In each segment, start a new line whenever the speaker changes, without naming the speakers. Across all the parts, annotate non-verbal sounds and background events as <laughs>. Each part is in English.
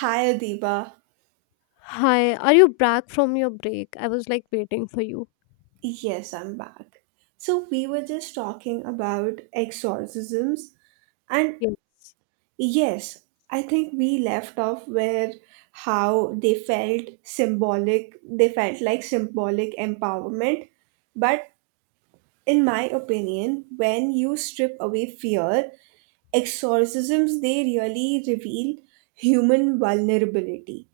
Hi Adiba.
Hi, are you back from your break? I was like waiting for you.
Yes, I'm back. So we were just talking about exorcisms and
Yes.
yes, I think we left off where how they felt symbolic, they felt like symbolic empowerment, but in my opinion, when you strip away fear, exorcisms they really reveal human vulnerability.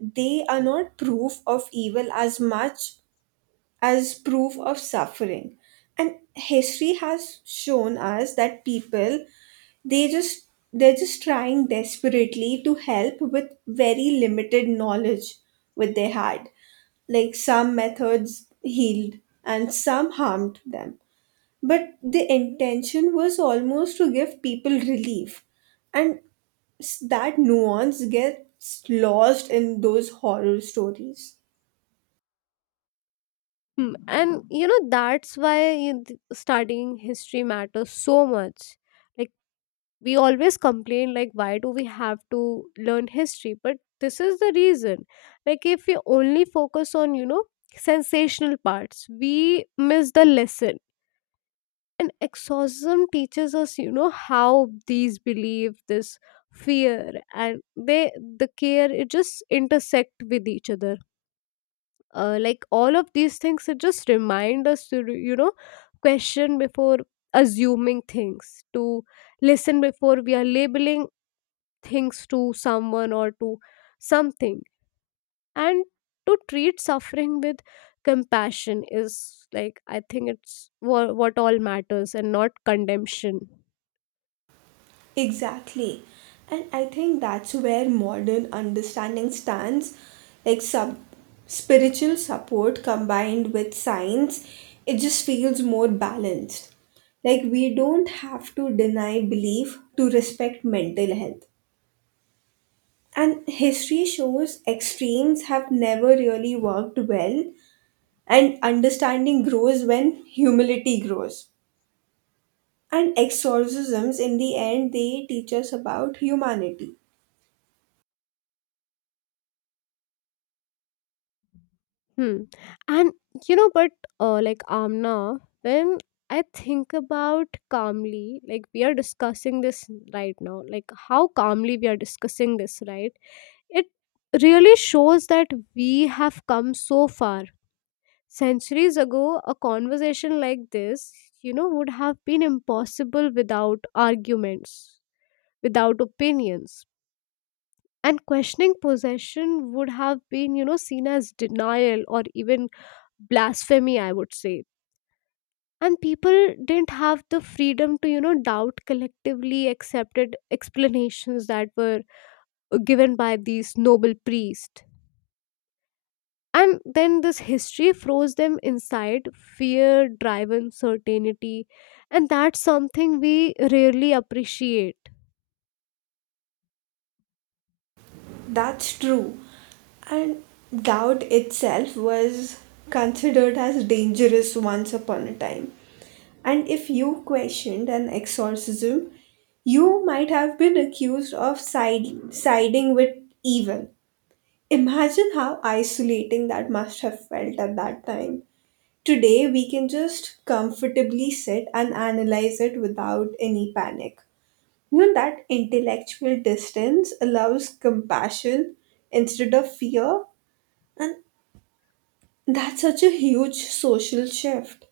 They are not proof of evil as much as proof of suffering, and history has shown us that people they just they're just trying desperately to help with very limited knowledge with they had. Like some methods healed and some harmed them, but the intention was almost to give people relief. And that nuance gets lost in those horror stories.
Hmm. And that's why studying history matters so much. Like, we always complain, like, why do we have to learn history? But this is the reason. Like, if we only focus on, sensational parts, we miss the lesson. And exorcism teaches us how these belief, this fear, and the care, it just intersect with each other. Uh, like all of these things, it just remind us to question before assuming things, to listen before we are labeling things to someone or to something, and to treat suffering with compassion is like, I think it's what all matters, and not condemnation.
Exactly. And I think that's where modern understanding stands, like sub spiritual support combined with science, it just feels more balanced. Like we don't have to deny belief to respect mental health. And history shows extremes have never really worked well, and understanding grows when humility grows. And exorcisms, in the end, they teach us about humanity.
Hmm. And but like Amna, when I think about calmly, like we are discussing this right now, like how calmly we are discussing this, right? It really shows that we have come so far. Centuries ago, a conversation like this, would have been impossible without arguments, without opinions. And questioning possession would have been seen as denial or even blasphemy, I would say. And people didn't have the freedom to doubt collectively accepted explanations that were given by these noble priests. And then this history froze them inside fear driven certainty, and that's something we rarely appreciate.
That's true. And doubt itself was considered as dangerous once upon a time. And if you questioned an exorcism, you might have been accused of siding with evil. Imagine how isolating that must have felt at that time. Today, we can just comfortably sit and analyze it without any panic. You know, that intellectual distance allows compassion instead of fear, and that's such a huge social shift.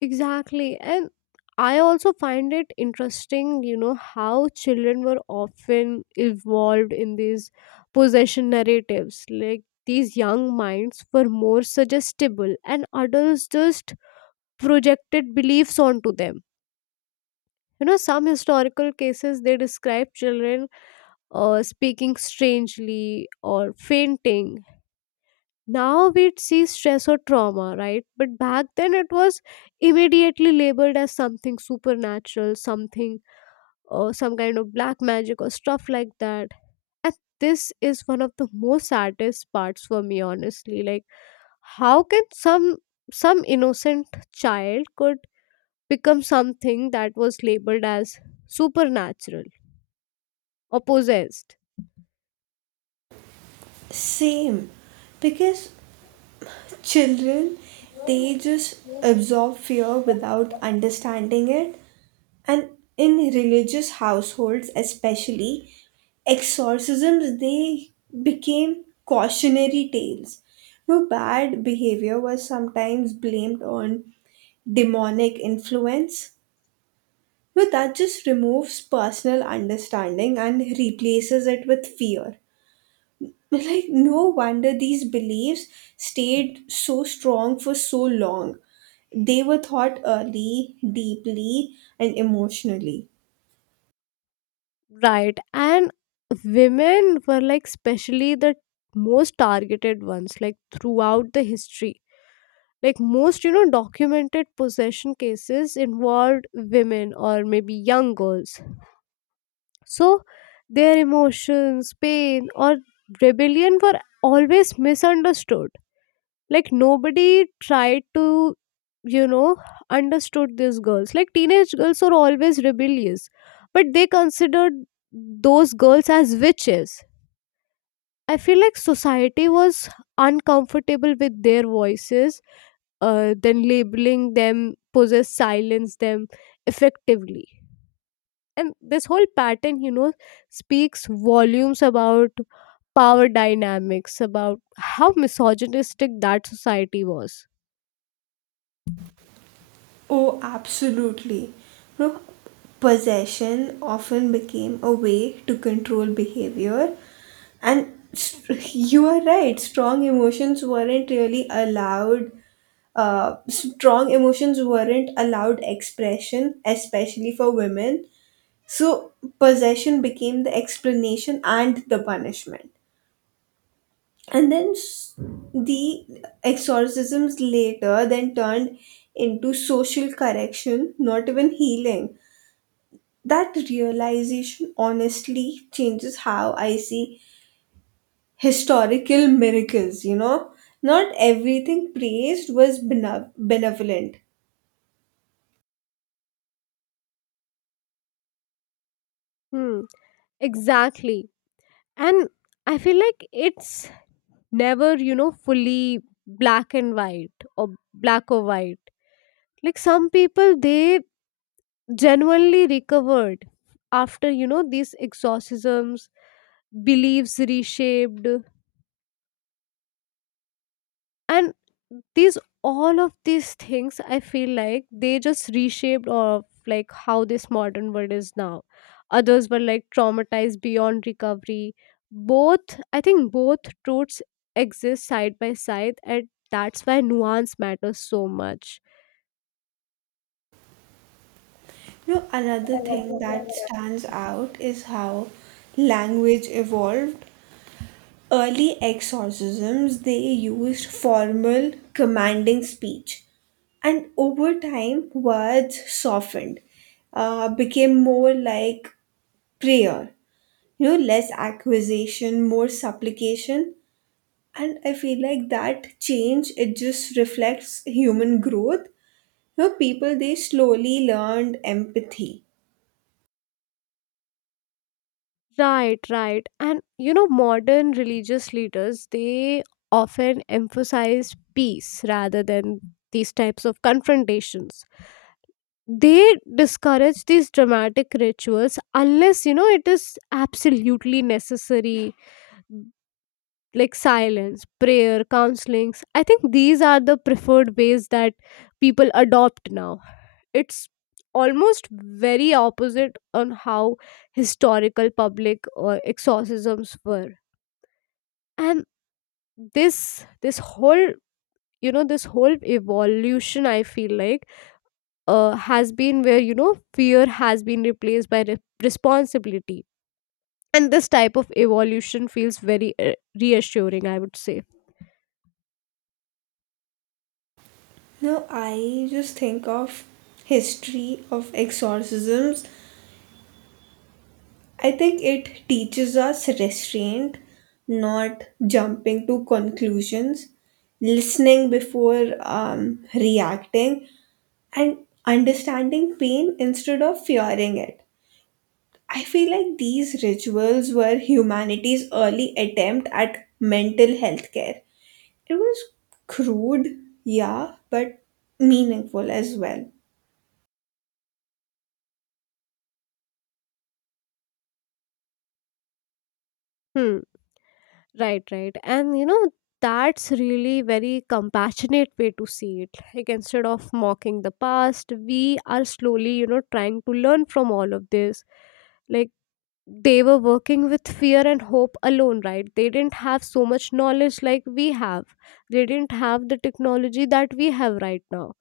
Exactly. And I also find it interesting, how children were often involved in these possession narratives. Like, these young minds were more suggestible, and adults just projected beliefs onto them. Some historical cases they describe children speaking strangely or fainting. Now we see stress or trauma, right? But back then it was immediately labeled as something supernatural, something or some kind of black magic or stuff like that. And this is one of the most saddest parts for me, honestly. Like, how can some innocent child could become something that was labeled as supernatural or possessed?
Same, because children they just absorb fear without understanding it. And in religious households, especially, exorcisms they became cautionary tales. No, bad behavior was sometimes blamed on demonic influence. No, that just removes personal understanding and replaces it with fear. <laughs> Like, no wonder these beliefs stayed so strong for so long. They were thought early, deeply, and emotionally.
Right. And women were, like, especially the most targeted ones, like throughout the history. Like most, documented possession cases involved women or maybe young girls. So their emotions, pain, or rebellion were always misunderstood. Like nobody tried to you know understood these girls. Like teenage girls are always rebellious, but they considered those girls as witches. I feel like society was uncomfortable with their voices. Uh, then labeling them possess silence them effectively. And this whole pattern, speaks volumes about power dynamics, about how misogynistic that society was.
Oh, absolutely. You know, possession often became a way to control behavior, and <laughs> you are right, strong emotions weren't really allowed. Strong emotions weren't allowed expression, especially for women. So, possession became the explanation and the punishment, and then the exorcisms later then turned into social correction, not even healing. That realization honestly changes how I see historical miracles. You know, not everything praised was benevolent.
Hmm. Exactly. And I feel like it's never, fully black and white, or black or white. Like some people, they genuinely recovered after, these exorcisms, beliefs reshaped, and these all of these things, I feel like they just reshaped of like how this modern world is now. Others were like traumatized beyond recovery. Both, I think, both roots exist side by side, and that's why nuance matters so much.
You know, another thing that stands out is how language evolved. Early exorcisms they used formal commanding speech, and over time words softened, became more like prayer. You know, less accusation, more supplication. And I feel like that change it just reflects human growth. You know, people they slowly learned empathy.
Right, right. And modern religious leaders, they often emphasize peace rather than these types of confrontations. They discourage these dramatic rituals unless it is absolutely necessary. Like silence, prayer, counselings, I think these are the preferred ways that people adopt now. It's almost very opposite on how historical public or exorcisms were. And this this whole this whole evolution, I feel like, has been where fear has been replaced by responsibility. And this type of evolution feels very reassuring, I would say.
No, I just think of history of exorcisms. I think it teaches us restraint, not jumping to conclusions, listening before reacting, and understanding pain instead of fearing it. I feel like these rituals were humanity's early attempt at mental health care. It was crude, yeah, but meaningful as well.
Hmm. Right, right. And that's really very compassionate way to see it. Like instead of mocking the past, we are slowly, trying to learn from all of this. Like they were working with fear and hope alone, right? They didn't have so much knowledge like we have. They didn't have the technology that we have right now.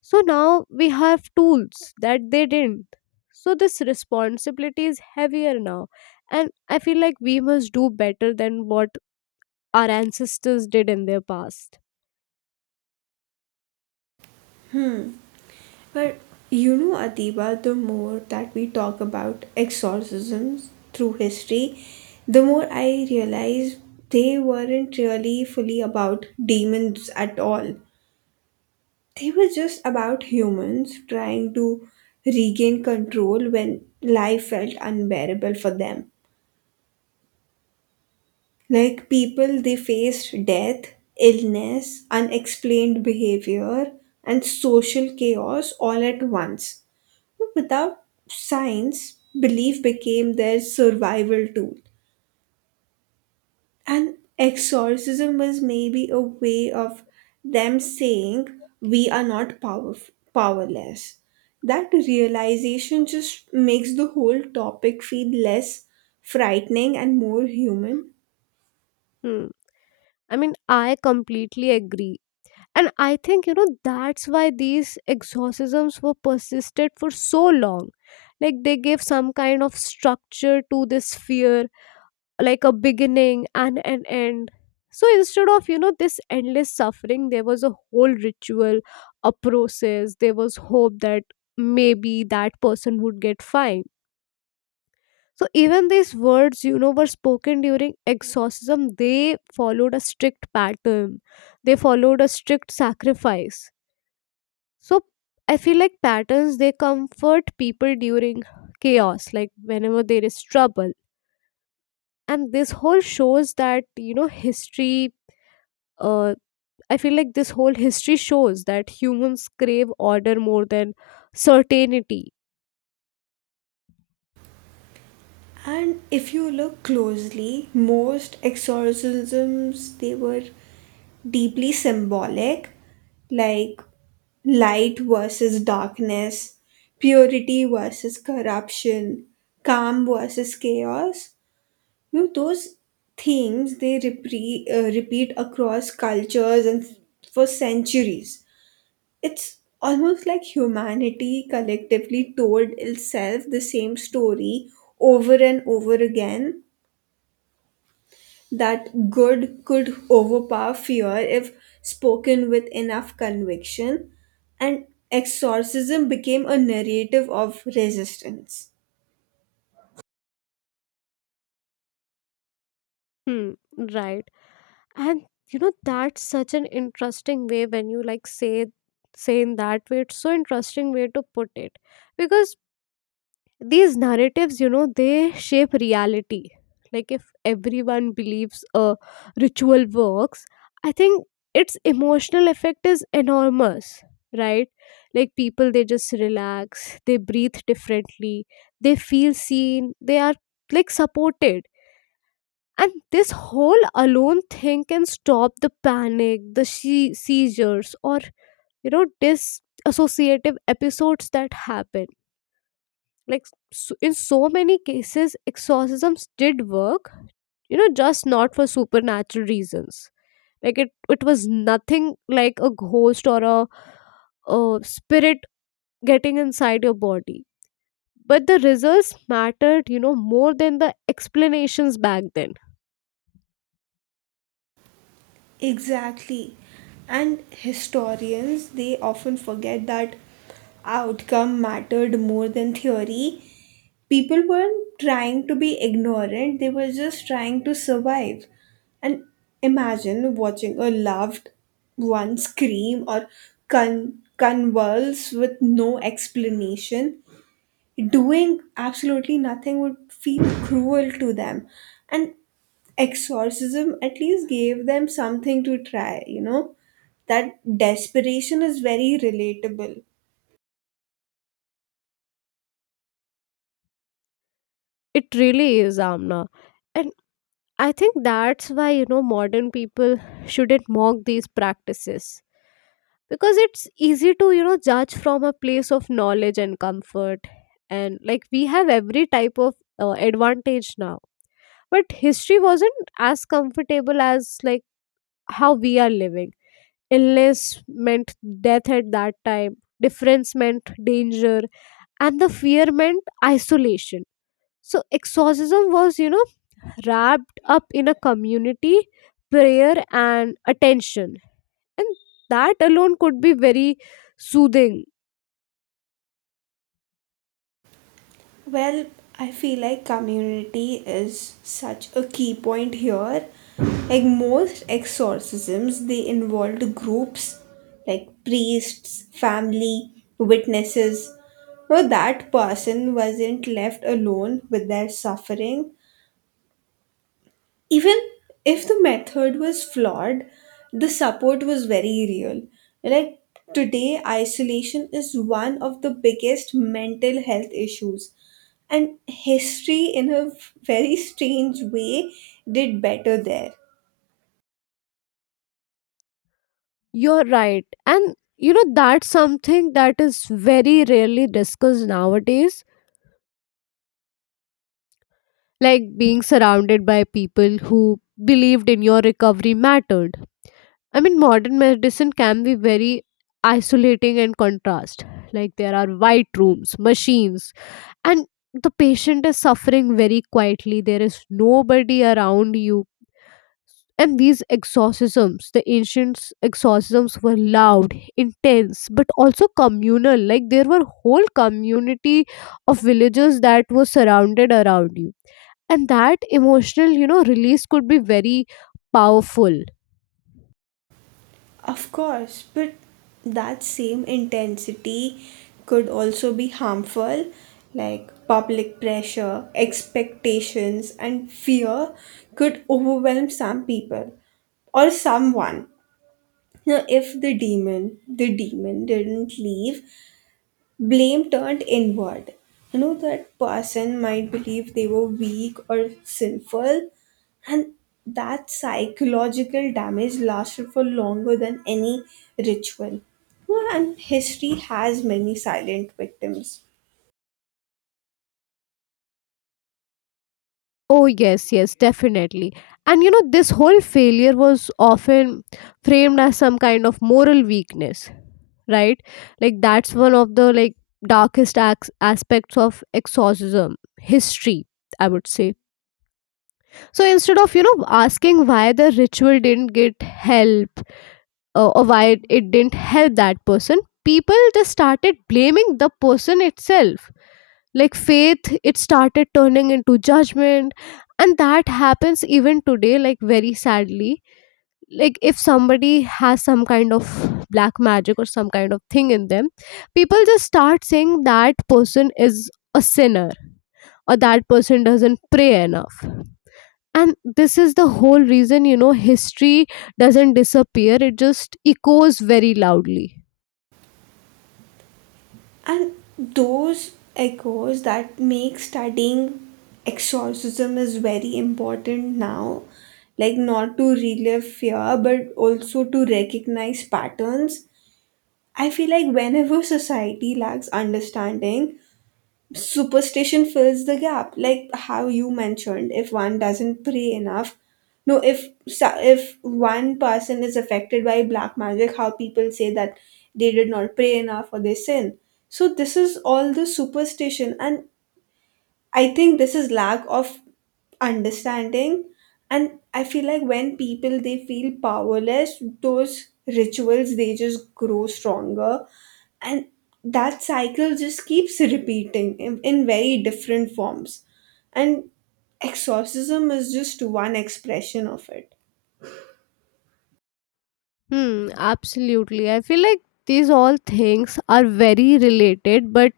So now we have tools that they didn't. So this responsibility is heavier now. And I feel like we must do better than what our ancestors did in their past.
Hmm. But you know, Adiba, the more that we talk about exorcisms through history, the more I realize they weren't really fully about demons at all. They were just about humans trying to regain control when life felt unbearable for them. Like people, they faced death, illness, unexplained behavior, and social chaos all at once. Without science, belief became their survival tool. And exorcism was maybe a way of them saying, we are not powerless. That realization just makes the whole topic feel less frightening and more human.
Hmm. I mean, I completely agree. And I think, that's why these exorcisms were persisted for so long. Like, they gave some kind of structure to this fear, like a beginning and an end. So instead of, this endless suffering, there was a whole ritual, a process. There was hope that maybe that person would get fine. So even these words, were spoken during exorcism. They followed a strict pattern. They followed a strict sacrifice. So I feel like patterns they comfort people during chaos, like whenever there is trouble. And this whole shows that history. Uh, I feel like this whole history shows that humans crave order more than certainty.
And if you look closely, most exorcisms they were deeply symbolic, like light versus darkness, purity versus corruption, calm versus chaos. You know, those themes they repeat across cultures and for centuries. It's almost like humanity collectively told itself the same story over and over again, that good could overpower fear if spoken with enough conviction, and exorcism became a narrative of resistance.
Hmm. Right. And that's such an interesting way when you like say in that way, it's so interesting way to put it. Because these narratives, they shape reality. Like if everyone believes a ritual works, I think its emotional effect is enormous, right? Like people, they just relax, they breathe differently, they feel seen, they are like supported. And this whole alone thing can stop the panic, the seizures, or disassociative episodes that happen. Like, s in so many cases exorcisms did work, just not for supernatural reasons. Like it was nothing like a ghost or a spirit getting inside your body. But the results mattered, more than the explanations back then.
Exactly. And historians, they often forget that outcome mattered more than theory. People weren't trying to be ignorant, they were just trying to survive. And imagine watching a loved one scream or convulse with no explanation. Doing absolutely nothing would feel cruel to them. And exorcism at least gave them something to try, you know? That desperation is very relatable.
It really is, Amna. And I think that's why modern people shouldn't mock these practices. Because it's easy to judge from a place of knowledge and comfort. And like we have every type of advantage now. But history wasn't as comfortable as like how we are living. Illness meant death at that time, difference meant danger, and the fear meant isolation. So exorcism was wrapped up in a community prayer and attention, and that alone could be very soothing.
Well, I feel like community is such a key point here. Like most exorcisms, they involved groups like priests, family, witnesses. So that person wasn't left alone with their suffering. Even if the method was flawed, the support was very real. Like today, isolation is one of the biggest mental health issues, and history, in a very strange way, did better there.
You're right. And that's something that is very rarely discussed nowadays. Like being surrounded by people who believed in your recovery mattered. I mean, modern medicine can be very isolating and contrast. Like there are white rooms, machines, and the patient is suffering very quietly. There is nobody around you. And these exorcisms, the ancients' exorcisms were loud, intense, but also communal. Like there were whole community of villagers that were surrounded around you. And that emotional, release could be very powerful.
Of course, but that same intensity could also be harmful, like public pressure, expectations, and fear could overwhelm some people or someone. Now, if the demon didn't leave, blame turned inward. You know, that person might believe they were weak or sinful, and that psychological damage lasted for longer than any ritual. You know, and history has many silent victims.
Oh, yes, yes, definitely. And this whole failure was often framed as some kind of moral weakness. Right. Like that's one of the, like, darkest aspects of exorcism history, I would say. So instead of asking why the ritual didn't get help, or why it didn't help that person, people just started blaming the person itself. Like faith, it started turning into judgment, and that happens even today, like very sadly. Like if somebody has some kind of black magic or some kind of thing in them, people just start saying that person is a sinner, or that person doesn't pray enough. And this is the whole reason, history doesn't disappear, it just echoes very loudly.
And those echoes that make studying exorcism is very important now, like not to relive fear, but also to recognize patterns. I feel like whenever society lacks understanding, superstition fills the gap. Like how you mentioned, if one doesn't pray enough, no, if if one person is affected by black magic, how people say that they did not pray enough or they sin. So this is all the superstition, and I think this is lack of understanding. And I feel like when people they feel powerless, those rituals they just grow stronger, and that cycle just keeps repeating in very different forms, and exorcism is just one expression of it.
Hmm, absolutely. I feel like these all things are very related, but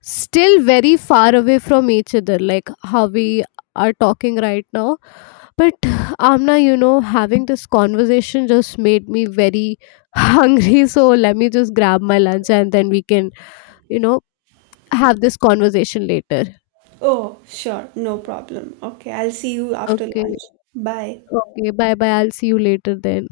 still very far away from each other, like how we are talking right now. But Amna, having this conversation just made me very <laughs> hungry. So let me just grab my lunch, and then we can, you know, have this conversation later.
Oh, sure, no problem. Okay, I'll see you after
Okay.
lunch. Bye.
Okay. Bye bye. I'll see you later then.